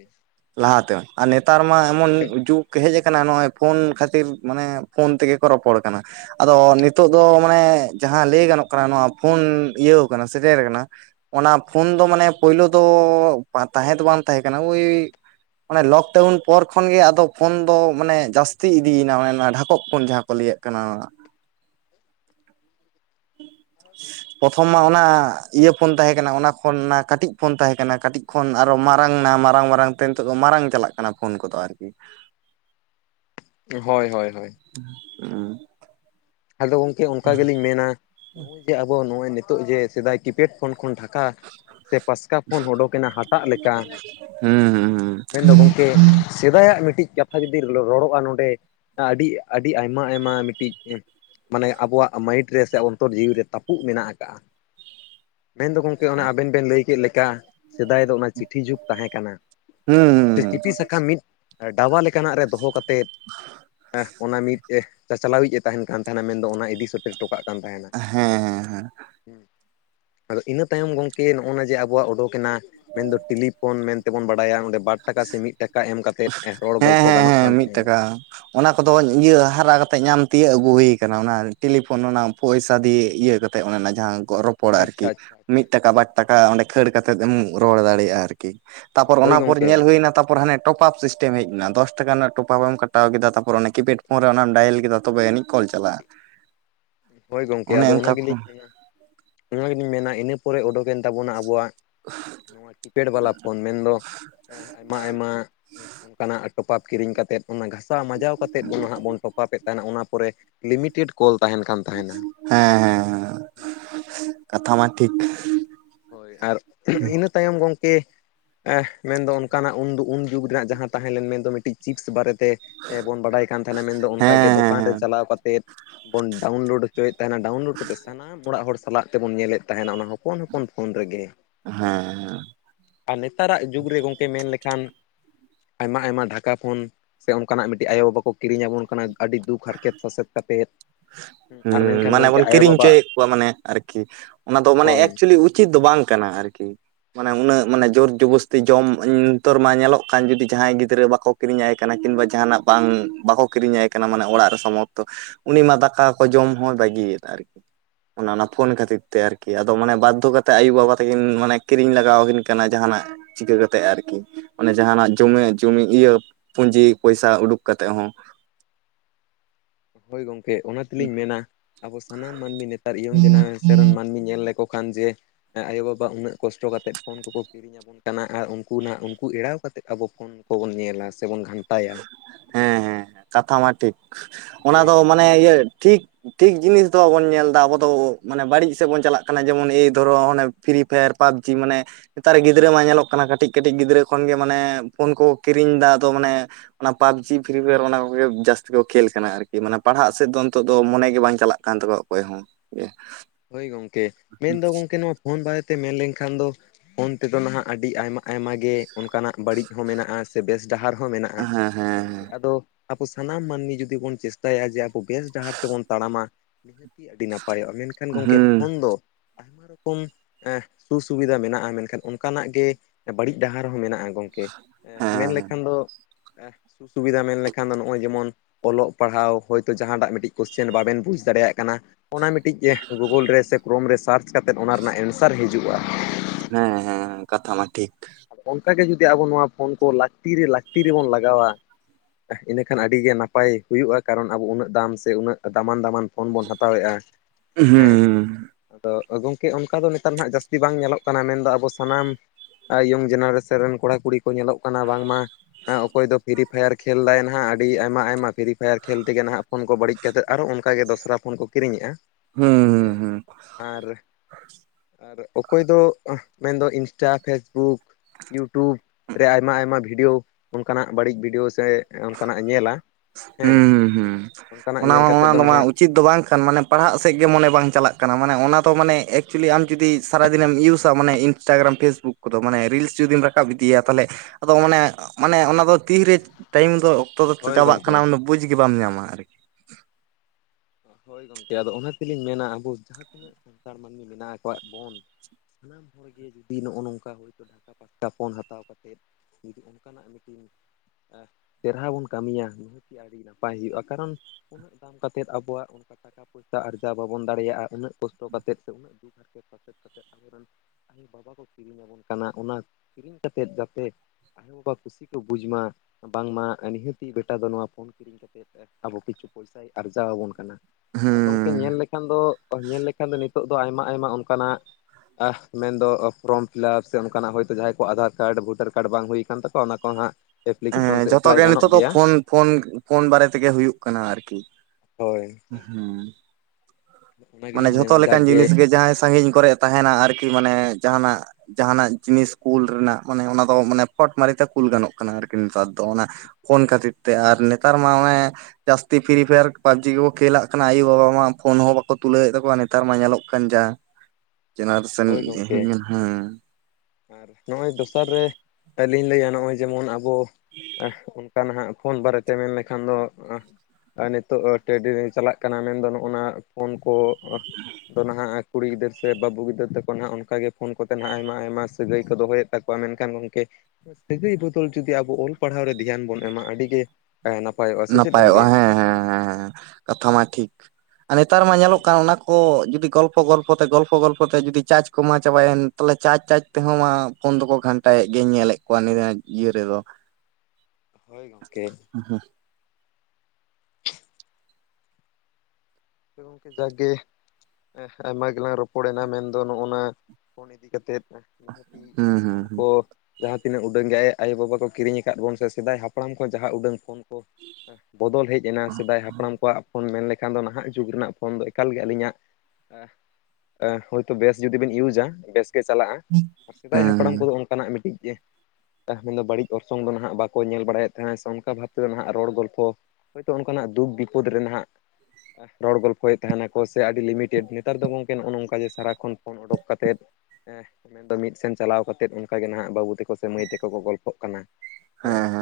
ᱞᱟᱦᱟ ᱛᱮ, ᱟᱨ ᱱᱮᱛᱟᱨ ᱢᱟ ᱦᱳᱭ ᱾ᱮᱢᱚᱱ ᱜᱚᱝᱠᱮ ᱡᱩᱜ ᱦᱮᱡ ᱟᱠᱟᱱᱟ᱾ ᱱᱚᱜᱼᱚᱭ ᱯᱷᱳᱱ ᱠᱷᱟᱹᱛᱤᱨ ᱢᱟᱱᱮ ᱯᱷᱳᱱ ᱛᱮ ᱜᱮ ᱠᱚ᱾ ᱨᱚᱯᱚᱲ ᱠᱟᱱᱟ᱾ ᱟᱫᱚ ᱱᱤᱛᱚᱜ ᱫᱚ ᱢᱟᱱᱮ, ᱡᱟᱦᱟᱸ ᱞᱟᱹᱭ ᱜᱟᱱᱚ-ᱜ ᱠᱟᱱᱟ᱾ ᱱᱚᱣᱟ ᱯᱷᱳᱱ ᱤᱭᱟᱹᱣ ᱠᱟᱱᱟ ᱥᱮᱴᱮᱨ ᱠᱟᱱᱟ᱾ ᱚᱱᱟ ᱯᱷᱳᱱ ᱫᱚ ᱢᱟᱱᱮ, ᱯᱳᱭᱞᱳ ᱫᱚ᱾ ᱛᱟᱦᱮᱸ ᱫᱚ ᱵᱟᱝ ᱛᱟᱦᱮᱸ ᱠᱟᱱᱟ᱾ ᱳᱭ-ᱼ ᱚᱱᱮ ᱞᱚᱠᱛᱟᱣᱩᱱ ᱯᱚᱨ ᱠᱷᱚᱱ ᱜᱮ ᱟᱫᱚ ᱯᱷᱳᱱ ᱫᱚ ᱢᱟᱱᱮ ᱡᱟᱹᱥᱛᱤ ᱤᱫᱤ ᱭᱮᱱᱟ ᱚᱱᱮ ᱚᱱᱟ ᱰᱷᱟᱠᱚᱵ ᱯᱷᱳᱱ ᱡᱟᱦᱟᱸ ᱠᱚ ᱞᱟᱹᱭᱟᱜ᱾ ᱠᱟᱱᱟ᱾ [inaudible] ᱯᱚᱛᱷᱚᱢ ᱢᱟ ᱚᱱᱟ ᱤᱭᱟᱹ ᱯᱷᱳᱱ ᱛᱟᱦᱮᱸ ᱠᱟᱱᱟ ᱚᱱᱟ ᱠᱷᱚᱱ ᱚᱱᱟ ᱠᱟᱹᱴᱤᱡ ᱯᱷᱳᱱ ᱛᱟᱦᱮᱸ ᱠᱟᱱᱟ ᱠᱟᱹᱴᱤᱡ ᱠᱷᱚᱱ ᱟᱨᱚ ᱢᱟᱨᱟᱝ ᱱᱟ ᱢᱟᱨᱟᱝ ᱢᱟᱨᱟᱝ ᱛᱮ ᱱᱤᱛᱳᱜ ᱫᱚ ᱢᱟᱨᱟᱝ ᱪᱟᱞᱟᱜ ᱠᱟᱱᱟ ᱯᱷᱳᱱ ᱠᱚ ᱫᱚ ᱟᱨᱠᱤ᱾ ᱦᱳᱭ ᱦᱳᱭ ᱦᱳᱭ [unintelligible] ᱟᱫᱚ ᱜᱚᱝᱠᱮ ᱚᱱᱠᱟ ᱜᱮᱞᱤᱧ ᱢᱮᱱᱟ ᱱᱩᱜᱩᱭ ᱡᱮ ᱟᱵᱚ ᱱᱚᱜ-ᱚᱭ ᱱᱤᱛᱚᱜ ᱡᱮ ᱥᱮᱫᱟᱭ ᱠᱤᱯ ᱯᱮᱰ ᱯᱷᱳᱱ ᱠᱷᱚᱱ ᱰᱷᱟᱠᱟ ᱥᱮ ᱯᱟᱥᱠᱟ ᱯᱷᱳᱱ ᱚᱰᱚᱠ ᱮᱱᱟ ᱦᱟᱴᱟᱜ ᱞᱮᱠᱟ ᱦᱩᱸ ᱦᱩᱸ ᱥᱮᱫᱟ ᱭᱟᱜ ᱢᱤᱫ ᱴᱤᱡ ᱠᱟᱛᱷᱟ ᱡᱩᱫᱤ ᱨᱚᱲᱚᱜ-ᱟ ᱱᱚᱰᱮ, ᱟᱹᱰᱤ ᱟᱹᱰᱤ ᱟᱭᱢᱟ ᱟᱭᱢᱟ ᱢᱤᱴᱤᱡ ᱢᱟᱱᱮ ᱟᱵᱚᱣᱟᱜ ᱢᱟᱭᱤᱴ ᱨᱮ ᱥᱮ ᱚᱱᱛᱚᱨ ᱡᱤᱣᱤ ᱨᱮ ᱛᱟᱹᱯᱩᱜ ᱢᱮᱱᱟᱜ ᱟᱠᱟᱜ-ᱟ᱾ ᱢᱮᱱ ᱫᱚ ᱜᱚᱝᱠᱮ ᱚᱱᱟ ᱟᱵᱮᱱ ᱵᱮᱱ ᱞᱟᱹᱭ ᱠᱮᱫ ᱞᱮᱠᱟ, ᱥᱮᱫᱟᱭ ᱫᱚ ᱚᱱᱟ ᱪᱤᱴᱷᱤ ᱡᱩᱜᱽ ᱛᱟᱦᱮᱸ ᱠᱟᱱᱟ᱾ ᱦᱩᱸ ᱥᱮ ᱦᱩᱸ ᱦᱩᱸ ᱪᱤᱴᱷᱤ ᱥᱟᱠᱟᱢ ᱢᱤᱫ ᱰᱟᱵᱟ ᱞᱮᱠᱟ ᱱᱟᱜ ᱨᱮ ᱫᱚ ᱦᱚ ᱠᱟᱛᱮᱫ [inaudible] ᱚᱱᱟ ᱢᱤᱫ ᱪᱟᱪᱞᱟᱣᱤᱡ ᱮ ᱛᱟᱦᱮᱱ ᱠᱟᱱ ᱛᱟᱦᱮ ᱱᱟ ᱢᱮᱱ ᱫᱚ ᱚᱱᱟ ᱤᱫᱤ ᱥᱮᱴᱮᱨ ᱴᱚ ᱠᱟᱜ ᱠᱟᱱ ᱛᱟᱦᱮᱱᱟ᱾ ᱦᱮᱸ ᱦᱮᱸ ᱦᱮᱸ ᱟᱫᱚ ᱤᱱᱟᱹ ᱛᱟᱭᱚᱢ ᱜᱚᱝᱠᱮ ᱱᱚᱜᱚ ᱱᱟ ᱡᱮ ᱟᱵᱚᱣᱟᱜ ᱚᱰᱚᱠ ᱮᱱᱟ ᱢᱮᱱᱫᱚ ᱴᱤᱞᱤ ᱯᱷᱳᱱ ᱢᱮᱱᱛᱮ ᱵᱚᱱ ᱵᱟᱲᱟᱭᱟ ᱚᱸᱰᱮ ᱵᱟᱴ ᱴᱟᱠᱟ ᱥᱮ ᱢᱤᱫ ᱴᱟᱠᱟ ᱮᱢ ᱠᱟᱛᱮᱫ ᱦᱚᱲ ᱦᱮᱸ ᱜᱚᱞᱯᱷᱚ ᱦᱮᱸ ᱜᱟᱱᱚᱜ ᱦᱮᱸ ᱠᱟᱱ ᱢᱤᱫ ᱛᱟᱦᱮ ᱱᱟ᱾ ᱴᱟᱠᱟ ᱚᱱᱟ ᱠᱚ ᱫᱚ ᱤᱭᱟᱹ ᱦᱟᱨᱟ ᱠᱟᱛᱮᱫ ᱧᱟᱢ ᱛᱤᱭᱟᱹᱜ ᱟᱹᱜᱩ ᱦᱩᱭ ᱠᱟᱱᱟ ᱚᱱᱟ ᱴᱮᱞᱤᱯᱷᱳᱱ ᱚᱱᱟ ᱯᱚᱭᱥᱟ ᱫᱤᱭᱮ ᱤᱭᱟᱹ ᱠᱟᱛᱮᱜ ᱚᱱᱮ ᱚᱱᱟ ᱨᱮᱱᱟᱜ ᱡᱟᱦᱟᱸ ᱜᱚᱜ ᱨᱚᱯ ᱯᱚᱲᱟ ᱟᱪᱪᱷᱟ ᱟᱨᱠᱤ ᱟᱪᱪᱷᱟ ᱟᱪᱪᱷᱟ ᱢᱤᱫ ᱴᱟᱠᱟ ᱵᱟᱴ ᱴᱟᱠᱟ ᱚᱸᱰᱮ ᱠᱷᱟᱹᱲ ᱠᱟᱛᱮᱫ ᱮᱢ ᱨᱚᱲ ᱫᱟᱲᱮ ᱭᱟᱜ-ᱟ ᱟᱨᱠᱤ ᱛᱟᱯᱚᱨ ᱦᱳᱭ ᱚᱱᱟ ᱯᱚᱨ ᱜᱚᱝᱠᱮ ᱧᱮᱞ ᱦᱩᱭᱱᱟ ᱛᱟᱯᱚᱨ ᱦᱟᱱᱮ ᱴᱚᱯ‌ ᱟᱯ ᱥᱤᱥᱴᱮᱢ ᱦᱮᱡ ᱱᱟ ᱫᱚᱥ ᱴᱟᱠᱟ ᱨᱮᱱᱟᱜ ᱴᱟᱯᱟᱯ ᱮᱢ ᱠᱟᱴᱟᱣ ᱠᱮᱫᱟ ᱛᱟᱯᱚᱨ ᱚᱱᱟ ᱠᱤᱯᱮᱰ ᱯᱷᱳᱱ ᱨᱮ ᱚᱱᱟᱢ ᱰᱟᱭᱮᱞ ᱠᱮᱫᱟ ᱛᱚᱵᱮ ᱟᱱᱤᱡ ᱠᱚᱞ ᱪᱟᱞᱟᱜ-ᱟ᱾ [inaudible] ᱦᱳᱭ ᱜᱚᱝᱠᱮ ᱟᱫᱚ ᱚᱱᱟ ᱜᱮ ᱠᱚ ᱞᱤᱧ ᱢᱮᱱᱟ ᱚᱱᱟ ᱜᱮᱞᱤᱧ ᱢᱮᱱᱟ ᱤᱱᱟᱹ ᱯᱚᱨᱮ ᱚᱰᱚᱠᱮᱱ ᱛᱟᱵᱚᱱᱟ ᱟᱵᱚᱣᱟᱜ ᱱᱚᱣᱟ ᱠᱤᱯᱮᱰ ᱵᱟᱞᱟ ᱯᱷᱳᱱ ᱢᱮᱱᱫᱚ ᱟᱭᱢᱟ ᱟᱭᱢᱟ ᱚᱱᱠᱟᱱᱟᱜ ᱴᱚᱯᱟᱯ ᱠᱤᱨᱤᱧ ᱠᱟᱛᱮᱫ ᱚᱱᱟ ᱜᱷᱟᱥᱟᱣ ᱢᱟᱡᱟᱣ ᱠᱟᱛᱮᱫ ᱵᱚᱱ ᱦᱟᱸᱜ ᱵᱚᱱ ᱴᱚᱯᱟᱯᱮᱫ ᱛᱟᱦᱮᱱᱟ ᱚᱱᱟ ᱯᱚᱨᱮ ᱞᱤᱢᱤᱴᱮᱰ ᱠᱚᱞ ᱛᱟᱦᱮᱱ ᱠᱟᱱ ᱛᱟᱦᱮᱱᱟ᱾ ᱦᱮᱸ ᱦᱮᱸ ᱠᱟᱛᱷᱟ ᱢᱟ ᱴᱷᱤᱠ᱾ ᱦᱳᱭ ᱟᱨ ᱤᱱᱟᱹ ᱛᱟᱭᱚᱢ ᱜᱚᱝᱠᱮ ᱮᱦᱸ ᱢᱮᱱᱫᱚ ᱚᱱᱠᱟᱱᱟᱜ ᱩᱱᱫᱚ ᱩᱱ ᱡᱩᱜᱽ ᱨᱮᱱᱟᱜ ᱡᱟᱦᱟᱸ ᱛᱟᱦᱮᱸ ᱞᱮᱱ ᱢᱮᱱᱫᱚ ᱢᱤᱴᱤᱡ ᱪᱤᱯᱥ ᱵᱟᱨᱮᱛᱮ ᱮ ᱵᱚᱱ ᱵᱟᱰᱟᱭ ᱠᱟᱱ ᱛᱟᱦᱮᱱᱟ ᱢᱮᱱᱫᱚ ᱚᱱᱠᱟᱜᱮ ᱦᱮᱸ ᱦᱮᱸ ᱫᱚᱠᱟᱱ ᱨᱮ ᱦᱮᱸ ᱪᱟᱞᱟᱣ ᱠᱟᱛᱮᱫ ᱵᱚᱱ ᱰᱟᱣᱩᱱᱞᱳᱰ ᱦᱚᱪᱚᱭᱮᱫ ᱛᱟᱦᱮᱱᱟ ᱰᱟᱣᱩᱱᱞᱳᱰ ᱠᱟᱛᱮᱫ ᱥᱟᱱᱟᱢ ᱚᱲᱟᱜ ᱦᱚᱲ ᱥᱟᱞᱟᱜ ᱛᱮᱵᱚᱱ ᱧᱮᱞᱮᱫ ᱛᱟᱦᱮᱱᱟ ᱚᱱᱟ ᱦᱚᱯᱚᱱ ᱦᱚ ᱯᱚᱱ ᱯᱷᱳᱱ ᱨᱮᱜᱮ᱾ ᱦᱮᱸ ᱮᱸᱻ ᱟᱨ ᱱᱮᱛᱟᱨᱟᱜ ᱡᱩᱜᱽ ᱨᱮ ᱜᱚᱝᱠᱮ ᱢᱮᱱ ᱞᱮᱠᱷᱟᱱ ᱟᱭᱢᱟ ᱟᱭᱢᱟ ᱰᱷᱟᱠᱟ ᱯᱷᱳᱱ ᱥᱮ ᱚᱱᱠᱟᱱᱟᱜ ᱢᱤᱫᱴᱤᱡ ᱟᱭᱳ ᱵᱟᱵᱟ ᱠᱚ ᱠᱤᱨᱤᱧ ᱧᱟᱵᱚᱱ ᱠᱟᱱᱟ᱾ ᱟᱹᱰᱤ ᱫᱩᱠ ᱦᱟᱨᱠᱮᱛ ᱥᱟᱥᱮᱛ ᱠᱟᱛᱮᱫ ᱟᱨ ᱦᱩᱸ ᱢᱮᱱᱠᱷᱟᱱ ᱢᱟᱱᱮ ᱜᱚᱝᱠᱮ ᱵᱚᱱ ᱠᱤᱨᱤᱧ ᱟᱭᱳᱼᱵᱟᱵᱟ ᱪᱚᱭᱮᱫ ᱠᱚᱣᱟ ᱢᱟᱱᱮ ᱟᱨᱠᱤ ᱚᱱᱟ ᱫᱚ ᱢᱟᱱᱮ ᱦᱳᱭ ᱮᱠᱪᱩᱭᱮᱞᱤ ᱩᱪ ᱪᱤᱛ ᱫᱚ ᱵᱟᱝ ᱠᱟᱱᱟ ᱟᱨᱠᱤ᱾ ᱢᱟᱱᱮ ᱩᱱᱟᱹᱜ ᱢᱟᱱᱮ ᱡᱳᱨ ᱡᱚᱵᱚᱥᱛᱤ ᱡᱚᱢ ᱤᱱᱛᱚᱨ ᱢᱟ ᱧᱮᱞᱚᱜ ᱠᱟᱱ ᱡᱩᱫᱤ ᱡᱟᱦᱟᱸᱭ ᱜᱤᱫᱽᱨᱟᱹ ᱵᱟᱠᱚ ᱠᱤᱨᱤᱧ ᱟᱭ ᱠᱟᱱᱟ ᱠᱤᱱᱵᱟ ᱡᱟᱦᱟᱱᱟᱜ ᱵᱟᱝ ᱵᱟᱠᱚ ᱠᱤᱨᱤᱧᱟᱭ ᱠᱟᱱᱟ ᱢᱟᱱᱮ ᱚᱲᱟᱜ ᱨᱮ ᱥᱚᱢᱚᱨᱛᱚ ᱩᱱᱤ ᱢᱟ ᱫᱟᱠᱟ ᱠᱚ ᱡᱚᱢ ᱦᱚᱸᱭ ᱵᱟᱹᱜᱤᱭᱮᱫ-ᱟ ᱟᱨᱠᱤ, ᱚᱱᱟ ᱚᱱᱟ ᱯᱷᱳᱱ ᱠᱷᱟᱹᱛᱤᱨ ᱛᱮ ᱟᱨᱠᱤ ᱟᱫᱚ ᱢᱟᱱᱮ ᱵᱟᱫᱽᱫᱷᱚ ᱠᱟᱛᱮᱮᱫ ᱟᱭᱩᱼᱵᱟᱵᱟ ᱛᱟᱹᱠᱤᱱ ᱢᱟᱱᱮ ᱠᱤᱨᱤᱧ ᱞᱟᱜᱟᱣ ᱟᱠᱤᱱ ᱠᱟᱱᱟ ᱡᱟᱦᱟᱱᱟᱜ ᱪᱤᱠᱟᱹ ᱠᱟᱛᱮᱫ ᱟᱨᱠᱤ, ᱚᱱᱮ ᱡᱟᱦᱟ ᱱᱟᱜ ᱡᱚᱢᱤ ᱡᱚᱢᱤ ᱤᱭᱟᱹ ᱯᱩᱸᱡᱤ ᱯᱚᱭᱥᱟ ᱩᱰᱩᱠ ᱠᱟᱛᱮᱜ ᱦᱚᱸ, ᱦᱳᱭ ᱜᱚᱝᱠᱮ ᱚᱱᱟ ᱛᱮᱞᱤᱧ ᱢᱮᱱᱟ ᱟᱵᱚ ᱥᱟᱱᱟᱢ ᱢᱟᱹᱱᱢᱤ ᱱᱮᱛᱟᱨ ᱤᱭᱚᱝ ᱡᱮᱱᱟᱨᱮᱥᱮᱱ ᱨᱮᱱ ᱢᱟᱹᱱᱢᱤ ᱧᱮᱞ ᱞᱮᱠᱚ ᱠᱷᱟᱱ ᱡᱮ ᱮᱸ ᱟᱭᱳᱼᱵᱟᱵᱟ ᱩᱱᱟᱹᱜ ᱠᱚᱥᱴᱚ ᱠᱟ ᱠᱟᱛᱮ ᱯᱷᱱ ᱠᱚᱠᱚ ᱠᱤᱨᱤᱧ ᱟᱵᱚᱱ ᱠᱟᱱᱟ ᱟᱨ ᱩᱱᱠᱩ ᱩᱱᱠᱩ ᱮᱲᱟᱣ ᱠᱟᱛᱮ ᱟᱵᱚ ᱯᱷᱳᱱ ᱠᱚᱵᱚᱱ ᱧᱮᱞᱟ ᱥᱮᱵᱚᱱ ᱜᱷᱟᱱᱴᱟᱭᱟ ᱾ ᱦᱮᱸ ᱦᱮᱸ ᱠᱟᱛᱷᱟ ᱢᱟ ᱴᱷᱤᱠ ᱚᱱᱟ ᱦᱳᱭ ᱫᱚ ᱢᱟᱱᱮ ᱢᱮᱱ ᱤᱭᱟᱹ ᱴᱷᱤᱠ ᱴᱷᱤᱠ ᱡᱤᱱᱤᱥ ᱫᱚ ᱵᱟᱵᱚᱱ ᱧᱮᱞ ᱮᱫᱟ ᱟᱵᱚ ᱢᱟᱱᱮ ᱵᱟᱹᱲᱤᱡ ᱥᱮᱫ ᱵᱚᱱ ᱪᱟᱞᱟᱜ ᱠᱟᱱᱟ ᱡᱮᱢᱚᱱ ᱮᱭ ᱫᱷᱚᱨᱚ ᱚᱱᱮ ᱯᱷᱨᱤ ᱯᱷᱟᱭᱟᱨ ᱯᱵᱡᱤ ᱢᱟᱱᱮ ᱱᱮᱛᱟᱨ ᱜᱤᱫᱽᱨᱟᱹ ᱢᱟ ᱧᱮᱞᱚᱜ ᱠᱟᱱᱟ ᱠᱟᱹᱴᱤᱡ ᱠᱟᱹᱴᱤᱡ ᱜᱤᱫᱽᱨᱟᱹ ᱠᱷᱚᱱᱜᱮ ᱢᱟᱱᱮ ᱯᱷᱳᱱ ᱠᱚ ᱠᱤᱨᱤᱧ ᱮᱫᱟ ᱛᱚ ᱢᱟᱱᱮ ᱚᱱᱟ ᱯᱟᱵᱡᱤ ᱯᱷᱨᱤ ᱯᱷᱟᱭᱟᱨ ᱚᱱᱟ ᱠᱚᱜᱮ ᱡᱟᱹᱥᱛᱤ ᱠᱚ ᱠᱷᱮᱞ ᱠᱟᱱᱟ ᱟᱨᱠᱤ ᱢᱟᱱᱮ ᱯᱟᱲᱦᱟᱜ ᱥᱮᱫ ᱫᱚ ᱱᱤᱛᱚᱜ ᱫᱚ ᱢᱚᱱᱮ ᱜᱮ ᱵᱟᱝ ᱪᱟᱞᱟᱜ ᱠᱟᱱ ᱛᱟᱠᱚᱣᱟ ᱚᱠᱚᱭ ᱦᱚᱸ ᱜᱮ ᱾ ᱦᱳᱭ ᱜᱚᱢᱠᱮ ᱢᱮᱱᱫᱚ ᱜᱚᱢᱠᱮ ᱱᱚᱣᱟ ᱯᱷᱳᱱ ᱵᱟᱨᱮᱛᱮ ᱢᱮᱱ ᱞᱮᱱᱠᱷᱟᱱ ᱫᱚ ᱯᱷᱳᱱ ᱛᱮᱫᱚ ᱱᱟᱦᱟᱜ ᱟᱹᱰᱤ ᱟᱭᱢᱟ ᱟᱭᱢᱟ ᱜᱮ ᱚᱱᱠᱟᱱᱟᱜ ᱵᱟᱹᱲᱤᱡ ᱦᱚᱸ ᱢᱮᱱᱟᱜᱼᱟ, ᱥᱮ ᱵᱮᱥ ᱰᱟᱦᱟᱨ ᱦᱚᱸ ᱢᱮᱱᱟᱜᱼᱟ ᱦᱮᱸ ᱦᱮᱸ ᱦᱮᱸ ᱾ ᱟᱫᱚ ᱟᱵᱚ ᱥᱟᱱᱟᱢ ᱢᱟᱹᱱᱢᱤ ᱡᱩᱫᱤ ᱵᱚᱱ ᱪᱮᱥᱴᱟᱭᱟ ᱡᱮ ᱟᱵᱚ ᱵᱮᱥ ᱰᱟᱦᱟᱨ ᱛᱮᱵᱚᱱ ᱛᱟᱲᱟᱢᱟ ᱟᱹᱰᱤ ᱱᱟᱯᱟᱭᱚᱜᱼᱟ, ᱢᱮᱱᱠᱷᱟᱱ ᱜᱚᱢᱠᱮ ᱦᱩᱸ ᱯᱷᱳᱱ ᱫᱚ ᱱᱟᱱᱟᱨᱚᱠᱚᱢ ᱥᱩᱠ ᱥᱩᱵᱤᱫᱟ ᱢᱮᱱᱟᱜᱼᱟ ᱢᱮᱱᱠᱷᱟᱱ ᱚᱱᱠᱟᱱᱟᱜ ᱜᱮ ᱵᱟᱹᱲᱤᱡ ᱰᱟᱦᱟᱨ ᱦᱚᱸ ᱢᱮᱱᱟᱜ ᱟᱨ ᱜᱚᱢᱠᱮ ᱢᱮᱱ ᱦᱮᱸ ᱞᱮᱠᱷᱟᱱ ᱫᱚ ᱥᱩ ᱥᱵᱤᱫᱟ ᱢᱮᱱ ᱞᱮᱠᱷᱟᱱ ᱱᱚᱜᱼᱚᱭ ᱡᱮᱢᱚᱱ ᱚᱞᱚᱜ ᱯᱟᱲᱦᱟᱣ ᱦᱚᱭᱛᱳ ᱡᱟᱦᱟᱴᱟᱜ ᱢᱤᱫᱴᱤᱡ ᱠᱚᱥᱪᱮᱱ ᱵᱟᱵᱮᱱ ᱵᱩᱡᱽ ᱫᱟᱲᱮᱭᱟᱜ ᱠᱟᱱᱟ ᱚᱱᱟ ᱢᱤᱫᱴᱤᱡ ᱜᱩᱜᱳᱩᱞ ᱨᱮ ᱥᱮ ᱠᱚᱨᱳᱢ ᱨᱮ ᱥᱟᱨᱪ ᱠᱟᱛᱮᱮᱫ ᱚᱱᱟ ᱨᱮᱱᱟᱜ ᱮᱱᱥᱟᱨ ᱦᱤᱡᱩᱜᱼᱟ ᱾ ᱦᱮᱸ ᱦᱮᱸ ᱠᱟᱛᱷᱟ ᱢᱟ ᱴᱷᱤᱠ ᱾ ᱚᱱᱠᱟ ᱜᱮ ᱡᱩᱫᱤ ᱟᱵᱚ ᱱᱚᱣᱟ ᱯᱷᱳᱱ ᱠᱚ ᱞᱟᱹᱠᱛᱤ ᱨᱮ ᱞᱟᱹᱠᱛᱤ ᱨᱮᱵᱚᱱ ᱞᱟᱜᱟᱣᱟ ᱤᱱᱟᱹᱠᱷᱟᱱ ᱟᱹᱰᱤᱜ ᱱᱟᱯᱟᱭ ᱦᱩᱭᱩᱜᱼᱟ ᱠᱟᱨᱚᱱ ᱟᱵᱚ ᱩᱱᱟᱹᱜ ᱫᱟᱢ ᱥᱮ ᱩᱱᱟᱹᱜ ᱫᱟᱢᱟᱱ ᱫᱟᱢᱟᱱ ᱯᱷᱳᱱ ᱵᱚᱱ ᱦᱟᱛᱟᱣᱮᱫᱼᱟ ᱦᱩᱸ ᱦᱮᱸ, ᱦᱩᱸ ᱟᱫᱚ ᱜᱚᱢᱠᱮ ᱚᱱᱠᱟ ᱫᱚ ᱱᱮᱛᱟᱨ ᱦᱟᱸᱜ ᱡᱟᱹᱥᱛᱤ ᱵᱟᱝ ᱧᱮᱞᱚᱜ ᱠᱟᱱᱟ ᱢᱮᱱᱫᱚ ᱟᱵᱚ ᱥᱟᱱᱟᱢ ᱤᱭᱚᱝ ᱡᱮᱱᱟᱨᱮᱥᱮᱱ ᱨᱮᱱ ᱠᱚᱲᱟ ᱠᱩᱲᱤ ᱠᱚ ᱧᱮᱞᱚᱜ ᱠᱟᱱᱟ ᱵᱟᱝᱢᱟ ᱚᱠᱚᱭ ᱫᱚ ᱯᱷᱨᱤ ᱯᱷᱟᱭᱟᱨ ᱠᱷᱮᱞ ᱫᱟᱭ ᱱᱟᱦᱟᱜ ᱟᱹᱰᱤ ᱟᱭᱢᱟ ᱟᱭᱢᱟ ᱯᱷᱨᱤ ᱯᱷᱟᱭᱟᱨ ᱠᱷᱮᱞ ᱛᱮᱜᱮ ᱱᱟᱦᱟᱜ ᱯᱷᱳᱱ ᱠᱚ ᱵᱟᱹᱲᱤᱡ ᱠᱟᱛᱮᱫ ᱟᱨᱚ ᱚᱱᱠᱟᱜ ᱜᱮ ᱫᱚᱥᱨᱟ ᱯᱷᱳᱱ ᱠᱚ ᱠᱤᱨᱤᱧᱮᱼᱟ ᱾ ᱦᱩᱸᱻ ᱦᱮᱸ ᱟᱨ ᱟᱨ ᱚᱠᱚᱭ ᱫᱚ ᱢᱮᱱᱫᱚ ᱤᱱᱥᱴᱟ ᱯᱷᱮᱥᱠ ᱵᱩᱠ ᱤᱭᱩᱴᱩᱵᱽ ᱨᱮ ᱟᱭᱢᱟ ᱟᱭᱢᱟ ᱵᱷᱤᱰᱭᱳ ᱚᱱᱠᱟᱱᱟᱜ ᱵᱟᱹᱲᱤᱡ ᱵᱷᱤᱰᱭᱳ ᱥᱮ ᱨᱮ ᱚᱱᱠᱟᱱᱟᱜ ᱮ ᱧᱮᱞᱟ, ᱦᱩᱸ ᱦᱮᱸ ᱦᱩᱸ ᱦᱩᱸ ᱚᱱᱠᱟᱱᱟᱜ ᱚᱱᱟ ᱧᱮᱞ ᱢᱟ ᱠᱟᱛᱮᱫ ᱚᱱᱟ ᱫᱚ ᱫᱚᱢᱟ ᱱᱟᱦᱟᱜ ᱩᱪᱤᱫ ᱫᱚ ᱵᱟᱝ ᱠᱟᱱ ᱢᱟᱱᱮ ᱯᱟᱲᱦᱟᱜ ᱥᱮᱫ ᱜᱮ ᱢᱚᱱᱮ ᱵᱟᱝ ᱪᱟᱞᱟᱜ ᱠᱟᱱᱟ ᱢᱟᱱᱮ ᱚᱱᱟ ᱫᱚ ᱢᱟᱱᱮ ᱮᱠᱪᱩᱭᱮᱞᱤ ᱟᱢ ᱡᱩᱫᱤ ᱥᱟᱨᱟᱫᱤᱱᱮᱢ ᱤᱭᱩᱥᱟ ᱢᱟᱱᱮ ᱤᱱᱥᱴᱟᱜᱨᱟᱢ ᱯᱷᱮᱥᱵᱩᱠ ᱠᱚᱫᱚ ᱢᱟᱱᱮ ᱨᱤᱞᱥ ᱡᱩᱫᱤᱢ ᱨᱟᱠᱟᱵ ᱤᱫᱤᱭᱟ ᱛᱟᱦᱚᱞᱮ ᱟᱫᱚ ᱚᱱᱮ ᱢᱟᱱᱮ ᱚᱱᱟ ᱫᱚ ᱛᱤᱨᱮ ᱴᱟᱭᱤᱢ ᱫᱚ ᱡᱚᱛᱚ ᱚᱠᱛᱚ ᱦᱳᱭ ᱪᱟᱵᱟᱜ ᱠᱟᱱᱟ ᱜᱚᱝᱠᱮ ᱵᱩᱡᱽ ᱜᱮ ᱵᱟᱢ ᱧᱟᱢᱟ ᱟᱨᱠᱤ ᱾ ᱦᱳᱭ ᱜᱚᱢᱠᱮ ᱟᱫᱚ ᱚᱱᱟ ᱛᱮᱞᱤᱧ ᱢᱮᱱᱟ ᱟᱵᱚ ᱡᱟᱦᱟᱸ ᱛᱤᱱᱟᱹᱜ ᱥᱟᱱᱛᱟᱲ ᱢᱟᱹᱱᱢᱤ ᱢᱮᱱᱟᱜ ᱟᱠᱟᱫ ᱵᱚᱱ ᱥᱟᱱᱟᱢ ᱦᱚᱲᱜᱮ ᱡᱩᱫᱤ ᱱᱚᱜᱼᱚ ᱱᱚᱝᱠᱟ ᱦᱳᱭᱛᱳ ᱰᱷᱟᱠᱟ ᱯᱟᱥᱴᱟ ᱯᱳᱚᱱ ᱦᱟᱛᱟᱣ ᱠᱟᱛᱮᱫ ᱡᱩᱫᱤ ᱚᱱᱠᱟᱱᱟᱜ ᱢᱤᱫᱴᱤᱱ ᱮᱸ ᱪᱮᱨᱦᱟ ᱵᱚᱱ ᱠᱟᱹᱢᱤᱭᱟ ᱱᱚᱣᱟ ᱠᱤ ᱟᱹᱰᱤ ᱱᱟᱯᱟᱭ ᱦᱤᱡᱩᱜᱼᱟ ᱠᱟᱨᱚᱱ ᱩᱱᱟᱹᱜ ᱫᱟᱢ ᱠᱟᱛᱮᱫ ᱟᱵᱚᱣᱟᱜ ᱚᱱᱠᱟ ᱴᱟᱠᱟ ᱯᱚᱭᱥᱟ ᱟᱨᱡᱟᱣ ᱵᱟᱵᱚᱱ ᱫᱟᱲᱮᱭᱟᱜᱼᱟ ᱩᱱᱟᱹᱜ ᱠᱚᱥᱴ ᱠᱟᱛᱮᱫ ᱥᱮ ᱩᱱᱟᱹᱜ ᱫᱩᱠ ᱥᱮᱫᱛᱮᱫ ᱟᱵᱚᱨᱮᱱ ᱟᱭᱳᱼᱵᱟᱵᱟ ᱠᱚ ᱠᱤᱨᱤᱧ ᱟᱵᱚᱱ ᱠᱟᱱᱟ ᱚᱱᱟ ᱠᱤᱨᱤᱧ ᱠᱟᱛᱮᱫ ᱡᱟᱛᱮᱼᱼ ᱟᱭᱩ ᱵᱟᱵᱟ ᱠᱩᱥᱤ ᱠᱚ ᱵᱩᱡᱽ ᱢᱟ ᱵᱟᱝᱢᱟ ᱱᱤᱦᱟᱹ ᱛᱤ ᱵᱮᱴᱟ ᱫᱚ ᱱᱚᱣᱟ ᱯᱷᱳᱱ ᱠᱤᱨᱤᱧ ᱠᱟᱛᱮᱼᱼ ᱟᱵᱚ ᱠᱤᱪᱷᱩ ᱯᱚᱭᱥᱟᱭ ᱟᱨᱡᱟᱣ ᱟᱵᱚᱱ ᱠᱟᱱᱟ ᱟᱨ ᱜᱚᱢᱠᱮᱼᱼ ᱠᱤᱱ ᱦᱩᱸ ᱧᱮᱞ ᱞᱮᱠᱷᱟᱱ ᱫᱚ ᱧᱮᱞ ᱞᱮᱠᱷᱟᱱ ᱫᱚ ᱱᱤᱛᱚᱜ ᱫᱚ ᱟᱭᱢᱟ ᱟᱭᱢᱟ ᱚᱱᱠᱟᱱᱟᱜᱼᱼ ᱟᱡ ᱢᱮᱱᱫᱚ ᱯᱷᱨᱚᱢ ᱯᱷᱤᱞᱟᱯ ᱥᱮ ᱚᱱᱠᱟᱱᱟᱜ ᱦᱳᱭᱛᱳ ᱡᱟᱦᱟᱸᱭ ᱠᱚ ᱟᱫᱷᱟᱨ ᱠᱟᱨᱰ ᱵᱷᱳᱴᱟᱨ ᱠᱟᱨᱰ ᱵᱟᱝ ᱦᱩᱭ ᱟᱠᱟᱱ ᱛᱟᱠᱚᱣᱟ ᱚᱱᱟ ᱠᱚ ᱦᱟᱸᱜᱼᱼ ᱮᱯᱞᱤᱠᱮᱥᱚᱱ ᱥᱮ ᱡᱚᱛᱚ ᱮᱯᱞᱟᱭ ᱜᱮ ᱜᱟᱱᱚᱜ ᱱᱤᱛᱚᱜ ᱫᱚ ᱜᱮᱭᱟ᱾ ᱯᱷᱳᱱ ᱯᱷᱳᱱ ᱯᱷᱳᱱ ᱵᱟᱨᱮ ᱛᱮᱜᱮ ᱦᱩᱭᱩᱜ ᱠᱟᱱᱟ ᱟᱨᱠᱤ᱾ ᱦᱳᱭ ᱦᱩᱸ ᱚᱱᱟ ᱢᱟᱱᱮ ᱜᱮᱞᱤᱧ ᱡᱷᱚᱛᱚ ᱢᱮᱱᱟ ᱞᱮᱠᱟᱱ ᱡᱟᱠᱜᱮ ᱡᱤᱱᱤᱥ ᱜᱮ ᱡᱟᱦᱟᱸᱭ ᱥᱟᱺᱜᱤᱧ ᱠᱚᱨᱮᱜ ᱛᱟᱦᱮᱱᱟ ᱟᱨᱠᱤ ᱢᱟᱱᱮ ᱡᱟᱦᱟᱱᱟᱜ ᱡᱟᱦᱟᱸᱱᱟᱜ ᱡᱤᱱᱤᱥ ᱠᱩᱞ ᱨᱮᱱᱟᱜ ᱢᱟᱱᱮ ᱚᱱᱟ ᱫᱚ ᱢᱟᱱᱮ ᱯᱚᱴ ᱢᱟᱨᱤᱛᱮ ᱠᱩᱞ ᱜᱟᱱᱚᱜ ᱠᱟᱱᱟ ᱟᱨᱠᱤ ᱱᱮᱛᱟᱨ ᱫᱚ᱾ ᱛᱚ ᱚᱱᱟ ᱯᱷᱳᱱ ᱠᱷᱟᱹᱛᱤᱨᱼᱼ ᱛᱮ ᱟᱨ ᱱᱮᱛᱟᱨ ᱢᱟ ᱚᱱᱮ ᱡᱟᱹᱥᱛᱤ ᱯᱷᱤᱨᱤ ᱯᱷᱟᱭᱟᱨ ᱯᱟᱵᱡᱤ ᱠᱚᱠᱚ ᱠᱷᱮᱞᱟᱜ ᱠᱟᱱᱟ ᱟᱭᱩᱵᱟᱵᱟ ᱢᱟ ᱯᱷᱳᱱ ᱦᱚᱸ ᱵᱟᱼᱼ ᱠᱚ ᱛᱩᱞᱟᱹᱣᱮᱫ ᱛᱟᱠᱚᱣᱟ ᱱᱮᱛᱟᱨ ᱢᱟ ᱧᱮᱞᱚᱜ ᱠᱟᱱ ᱡᱟ ᱡᱮᱱᱟᱨᱮᱥᱚᱱ ᱦᱳᱭ ᱦ ᱜᱚᱝᱠᱮ ᱦᱩᱸ᱾ ᱟᱨ ᱱᱚᱜᱼᱚᱭ ᱫᱚᱥᱟᱨ ᱨᱮ ᱟᱹᱞᱤᱧ ᱞᱟᱹᱭᱟ ᱱᱚᱜᱼᱚᱭ ᱡᱮᱢᱚᱱᱼᱼ ᱚ ᱚᱱᱠᱟᱱᱟᱜ ᱦᱟᱜ ᱯᱷᱳᱱ ᱵᱟᱨᱮᱛᱮᱼᱼ ᱛᱮ ᱢᱮᱱᱞᱠᱷᱟᱱ ᱫᱚ ᱱᱤᱛᱚᱜ ᱴᱨᱮᱰᱤ ᱪᱟᱞᱟᱜ ᱠᱟᱱᱟ ᱢᱮᱱᱫᱚ ᱱᱚᱜᱼᱱᱟ ᱯᱷᱳᱱ ᱠᱚ᱾ ᱚ ᱱᱟᱦᱟᱜ ᱠᱩᱲᱤ ᱜᱤᱫᱟᱹᱨ ᱥᱮ ᱵᱟᱹᱵᱩ ᱜᱤᱫᱟᱹᱨ ᱛᱟᱠᱚ ᱱᱟᱦᱜ ᱚᱱᱠᱟ ᱜᱮ ᱯᱷᱳᱱ ᱠᱚᱛᱮ ᱱᱟᱦᱟᱜ ᱟᱭᱢᱟ ᱟᱭᱢᱟᱼᱼ ᱥᱟᱹᱜᱟᱹᱭ ᱠᱚ ᱫᱚᱦᱚᱭᱮᱫ ᱛᱟᱠᱚᱣᱟ ᱢᱮᱱᱠᱷᱟᱱ ᱜᱚᱝᱠᱮᱼᱼ ᱥᱟᱹᱜᱟ. ᱭ ᱵᱚᱫᱚᱞ ᱡᱩᱫᱤ ᱟᱵᱚ ᱚᱞ ᱯᱟᱲᱦᱟᱣ ᱨᱮ ᱫᱷᱮᱭᱟᱱ ᱵᱚᱱ ᱮᱢᱟᱜ-ᱟ ᱟᱹᱰᱤᱜᱮᱼᱼ ᱦᱮᱸ ᱱᱟᱯᱟᱭᱚᱜ-ᱟ᱾ ᱱᱟᱯᱟᱭᱚᱜᱼᱟ ᱦᱮᱸ ᱦᱮᱸ ᱦᱮᱸ᱾ ᱠᱟᱛᱷᱟ ᱢᱟ ᱴᱷᱤᱠ ᱟᱨ ᱱᱮᱛᱟᱨ ᱢᱟ ᱧᱮᱞᱚᱜ ᱠᱟᱱ ᱚᱱᱟ ᱠᱚ ᱡᱩᱫᱤ ᱜᱚᱞᱯᱼᱼ ᱜᱚᱞᱯᱚ ᱜᱚᱞᱯᱚ ᱛᱮ ᱜᱚᱞᱯᱚ ᱜᱚᱞᱯᱚ ᱛᱮ ᱡᱩᱫᱤ ᱪᱟᱨᱡᱽ ᱠᱚ ᱮᱢᱟ ᱪᱟᱵᱟᱭᱮᱱ ᱛᱟᱦᱚᱞᱮ ᱪᱟᱡᱽ ᱪᱟᱨᱡᱽ ᱛᱮᱦᱚᱸ ᱢᱟ ᱯᱷᱳᱱ ᱫᱚᱠᱚ ᱜᱷᱟᱱᱴᱟᱭᱮᱫ ᱜᱮ ᱧᱮᱞᱮᱫ ᱯᱟ ᱱᱤᱭᱟ. ᱤᱭᱟᱹ ᱨᱮ ᱫᱚ᱾ ᱦᱳᱭ ᱜᱚᱢᱠᱮ ᱦᱩᱦᱩᱜ [inaudible] ᱡᱟᱠᱜᱮ ᱟᱭᱢᱟ ᱜᱮᱞᱟᱝ ᱨᱚᱯᱚᱲᱮᱱᱟ ᱢᱮᱱᱫᱚ ᱱᱚᱜᱼᱱᱟᱼᱼ ᱯᱷᱳᱱ ᱤᱫᱤ ᱠᱟᱛᱮᱫ ᱠᱚ ᱦᱩᱸ ᱯᱷᱳᱱ ᱦᱩᱸ ᱠᱚ ᱼᱼ ᱡᱟᱦᱟᱸ ᱛᱤᱱᱟᱹᱜ ᱩᱰᱟᱹᱝ ᱜᱮ ᱟᱭᱳᱼᱵᱟᱵᱟ ᱠᱚ ᱠᱤᱨᱤᱧ ᱟᱠᱟᱫ ᱵᱚᱱ ᱥᱮ ᱥᱮᱫᱟᱭ ᱦᱟᱯᱲᱟᱢ ᱠᱷᱚᱱ ᱡᱟᱦᱟᱸ ᱩᱰᱟᱹᱝ ᱠᱷᱚᱱᱼᱼ ᱵᱚᱫᱚᱞ ᱦᱮᱡ ᱮᱱᱟ ᱥᱮᱫᱟᱭ ᱦᱟᱯᱲᱟᱢ ᱠᱚᱣᱟᱜ ᱯᱷᱳᱱ ᱢᱮᱱ ᱞᱮᱠᱷᱟᱱ ᱫᱚ ᱱᱟᱦᱟᱜᱼᱼ ᱡᱩᱜᱽ ᱨᱮᱱᱟᱜ ᱯᱷᱳᱱ ᱫᱚ ᱮᱠᱟᱞᱜᱮ ᱟᱹᱞᱤᱧᱟᱜ ᱦᱳᱭᱛᱳ ᱵᱮᱥ ᱡᱩᱫᱤ ᱵᱤᱱ ᱤᱭᱩᱡᱟ ᱵᱮᱥᱼᱼ ᱜᱮ ᱪᱟᱞᱟᱜᱼᱟ ᱥᱮᱫᱟᱭ ᱦᱩᱸ ᱦᱟᱯᱲᱟᱢ ᱦᱩᱸ ᱠᱚᱫᱚ ᱚᱱᱠᱟᱱᱟᱜ ᱢᱤᱫᱴᱤᱡ ᱜᱮᱼᱼ ᱛᱟᱦᱚᱞᱮ ᱵᱟᱹᱲᱤᱡ ᱚᱨᱥᱚᱝ ᱫᱚ ᱱᱟᱦᱟᱜ ᱵᱟᱠᱚ ᱧᱮᱞ ᱵᱟᱲᱟᱭᱮᱫ ᱛᱟᱦᱮᱸᱫ ᱥᱮ ᱚᱱᱠᱟ ᱵᱷᱟᱵᱛᱮ ᱱᱟᱦᱟᱜ ᱨᱚᱲ ᱜᱚᱞᱯᱷᱚᱼᱼ ᱦᱳᱭᱛᱳ ᱚᱱᱠᱟᱱᱟᱜ ᱫᱩᱠ ᱵᱤᱯᱚᱫ ᱨᱮ ᱱᱟᱦᱟᱜᱼᱼ ᱨᱚᱲ ᱜᱚᱞᱯᱷᱚᱭ ᱛᱟᱦᱮᱱᱟᱠᱚ ᱥᱮ ᱟᱹᱰᱤ ᱞᱤᱢᱤᱴᱮᱰ ᱱᱮᱛᱟᱨ ᱫᱚ ᱜᱚᱝᱠᱮ ᱱᱚᱜᱼᱚ ᱱᱚᱝᱠᱟ ᱡᱮ ᱥᱟᱨᱟ ᱠᱷᱚᱱ ᱯᱷᱳᱱ ᱚᱰᱳᱠ ᱠᱟᱛᱮᱫᱼᱼ ᱦᱮᱸ ᱢᱤᱫ ᱥᱮᱱ ᱪᱟᱞᱟᱣ ᱠᱟᱛᱮ ᱚᱱᱠᱟ ᱜᱮ ᱱᱟᱦᱜ ᱵᱟᱹᱵᱩᱼᱼ ᱛᱮᱠᱚ ᱥᱮ ᱢᱟᱹᱭ ᱛᱮᱠᱚ ᱠᱚ ᱜᱚᱞᱯᱚᱜ ᱠᱟᱱᱟ ᱦᱮᱸ,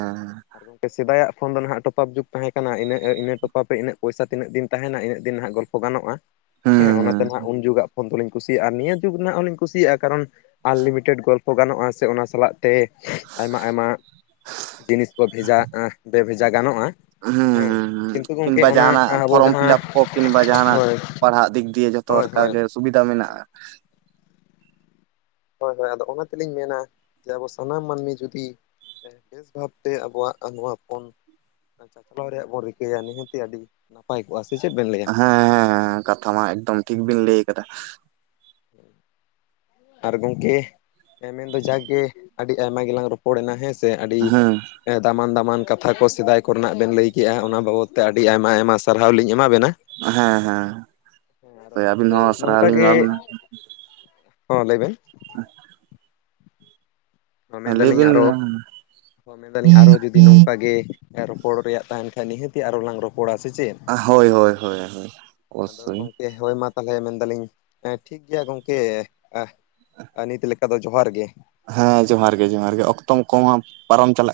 ᱟᱨ ᱜᱚᱢᱠᱮ ᱥᱮᱫᱟᱭᱟᱜ ᱯᱷᱳᱱ ᱫᱚ ᱱᱟᱦᱟᱜ ᱴᱚᱯᱟᱯ ᱡᱩᱜᱽ ᱛᱟᱦᱮᱸ ᱠᱟᱱᱟ ᱩᱱᱟᱹ ᱤᱱᱟᱹ ᱴᱚᱯ ᱨᱮᱱᱟᱹᱜ ᱯᱚᱭᱥᱟ ᱛᱤᱱᱟᱹᱜ ᱫᱤᱱ ᱛᱟᱦᱮᱱᱟ ᱤᱱᱟᱹᱜ ᱫᱤᱱ ᱱᱟᱦᱟᱜ ᱜᱚᱞᱯᱷᱚ ᱜᱟᱱᱚᱜᱼᱟ ᱦᱩᱸ ᱦᱮᱸ ᱚᱱᱟᱛᱮ ᱦᱩᱸ ᱱᱟᱦᱟᱜ ᱩᱱ ᱡᱩᱜᱟᱜᱼᱼ ᱯᱷᱚᱱ ᱫᱚᱞᱤᱧ ᱠᱩᱥᱤᱭᱟᱜᱼᱟ ᱟᱨ ᱱᱤᱭᱟᱹ ᱡᱩᱜᱽ ᱨᱮᱱᱟᱜ ᱦᱚᱞᱤᱧ ᱠᱩᱥᱤᱭᱟᱜᱼᱟ ᱠᱟᱨᱚᱱ ᱟᱱᱞᱤᱢᱤᱴᱮᱰ ᱜᱚᱞᱯᱷᱚ ᱜᱟᱱᱚᱜᱼᱟ ᱥᱮ ᱚᱱᱟ ᱥᱟᱞᱟᱜ ᱛᱮ ᱟᱭᱢᱟ ᱟᱭᱢᱟ ᱡᱤᱱᱤᱥ ᱠᱚ ᱵᱷᱮᱡᱟ ᱵᱮᱼ ᱵᱷᱮᱡᱟ ᱜᱟᱱᱚᱜᱼᱟ᱾ ᱦᱩᱸ ᱦᱩᱸ ᱦᱮᱸ ᱦᱩᱸ ᱠᱤᱱᱛᱩ ᱜᱚᱝᱠᱮ ᱠᱤᱝᱵᱟ ᱚᱱᱟ ᱡᱟᱦᱟᱱᱟᱜ ᱟᱵᱚᱼᱼ ᱯᱷᱚᱨᱚᱢ ᱯᱷᱤᱞᱟᱯ ᱠᱚ ᱠᱤᱱᱵᱟ ᱡᱟᱦᱱᱟᱜ ᱯᱟᱲᱦᱟᱜ ᱫᱤᱠ ᱫᱤᱭᱮ ᱡᱷᱚᱛᱚ ᱦᱳᱭ ᱦᱳᱭ ᱞᱮᱠᱟᱜᱮ ᱥᱩᱵᱤᱫᱷᱟ ᱟᱫᱚ ᱢᱮᱱᱟᱜᱼᱟ᱾ ᱦᱳᱭ ᱦᱳᱭ ᱟᱫᱚ ᱚᱱᱟ ᱛᱮᱞᱤᱧ ᱢᱮᱱᱟ ᱡᱮ ᱟᱵᱚ ᱥᱟᱱᱟᱢ ᱢᱟᱹᱱᱢᱤ ᱡᱩᱫᱤᱼᱼ ᱵᱮᱥ ᱵᱷᱟᱵᱛᱮ ᱟᱵᱚᱣᱟᱜ ᱱᱚᱣᱟ ᱯᱚᱱ ᱪᱟᱪᱞᱟᱣ ᱨᱮᱭᱟᱜ ᱵᱚᱱ ᱨᱤᱠᱟᱹᱭᱟ ᱱᱤᱦᱟᱹᱛᱤ ᱟᱹᱰᱤ ᱱᱟᱯᱟᱭ ᱠᱚᱜ-ᱟ ᱥᱮ ᱪᱮᱫ ᱵᱮᱱ ᱞᱟᱹᱭ ᱦᱮᱸ ᱦᱮᱸ ᱦᱮᱸ ᱠᱟᱛᱷᱟ ᱢᱟ ᱮᱠᱫᱚᱢ ᱴᱷᱤᱠ ᱵᱤᱱ ᱞᱟᱹᱭ ᱠᱟᱫᱟ᱾ ᱟᱨ ᱜᱚᱝᱠᱮ ᱢᱮᱱᱫᱚ ᱡᱟᱠᱜᱮ ᱟᱹᱰᱤ ᱟᱭᱢᱟ ᱜᱮᱞᱟᱝ ᱨᱚᱯᱚᱲᱮᱱᱟ ᱦᱮᱸ ᱥᱮ ᱟᱹᱰᱤ ᱦᱮᱸ ᱮ ᱫᱟᱢᱟᱱ ᱫᱟᱢᱟᱱ ᱠᱟᱛᱷᱟ ᱠᱚ ᱥᱮᱫᱟᱭ ᱠᱚᱨᱮᱱᱟᱜ ᱵᱮᱱ ᱞᱟᱹᱭ ᱠᱮᱜ-ᱟ ᱚᱱᱟ ᱵᱟᱵᱚᱛ ᱛᱮ ᱟᱹᱰᱤ ᱟᱭᱢᱟ ᱟᱭᱢᱟ ᱥᱟᱨᱦᱟᱣ ᱞᱤᱧ ᱮᱢᱟᱵᱮᱱᱟ᱾ ᱦᱮᱸ ᱦᱮᱸ ᱟᱹᱵᱤᱱ ᱦᱚᱸ ᱥᱟᱨᱦᱟᱣ ᱱᱚᱝᱠᱟ ᱞᱤᱧ ᱮᱢᱟ ᱜᱮ ᱵᱮᱱᱟ᱾ ᱦᱚᱸ ᱞᱟᱹᱭᱵᱮᱱ [unintelligible] ᱢᱮᱱ ᱞᱟᱹᱭ ᱫᱟᱞᱤᱧ ᱵᱤᱱ ᱟᱨᱚ ᱢᱮᱱᱫᱟᱞᱤᱧ ᱟᱨᱚ ᱡᱩᱫᱤ ᱱᱚᱝᱠᱟ ᱜᱮ ᱨᱚᱯᱚᱲ ᱨᱮᱭᱟᱜ ᱛᱟᱦᱮᱱ ᱠᱷᱟᱡ ᱱᱤᱦᱟᱹᱛᱤ ᱟᱨᱚ ᱞᱟᱝ ᱨᱚᱯᱚᱲᱟ, ᱥᱮ ᱪᱮ? ᱦᱳᱭ ᱦᱳᱭ ᱦᱳᱭ ᱦᱳᱭ ᱟᱫᱚ ᱳᱵᱚᱥᱳᱭ᱾ ᱜᱚᱝᱠᱮ ᱦᱳᱭ ᱢᱟ ᱛᱟᱦᱞᱮ ᱢᱮᱱᱫᱟᱞᱤᱧ ᱴᱷᱤᱠ ᱜᱮᱭᱟ ᱜᱚᱝᱠᱮ ᱱᱤᱛ ᱞᱮᱠᱟ ᱫᱚ ᱡᱚᱦᱟᱨ ᱜᱮ᱾ ᱦᱮᱸ ᱡᱚᱦᱟᱨ ᱜᱮ ᱡᱚᱦᱟᱨᱜᱮ ᱚᱠᱛᱚ ᱠᱚᱢᱟ ᱯᱟᱨᱚᱢ ᱪᱟᱞᱟᱜ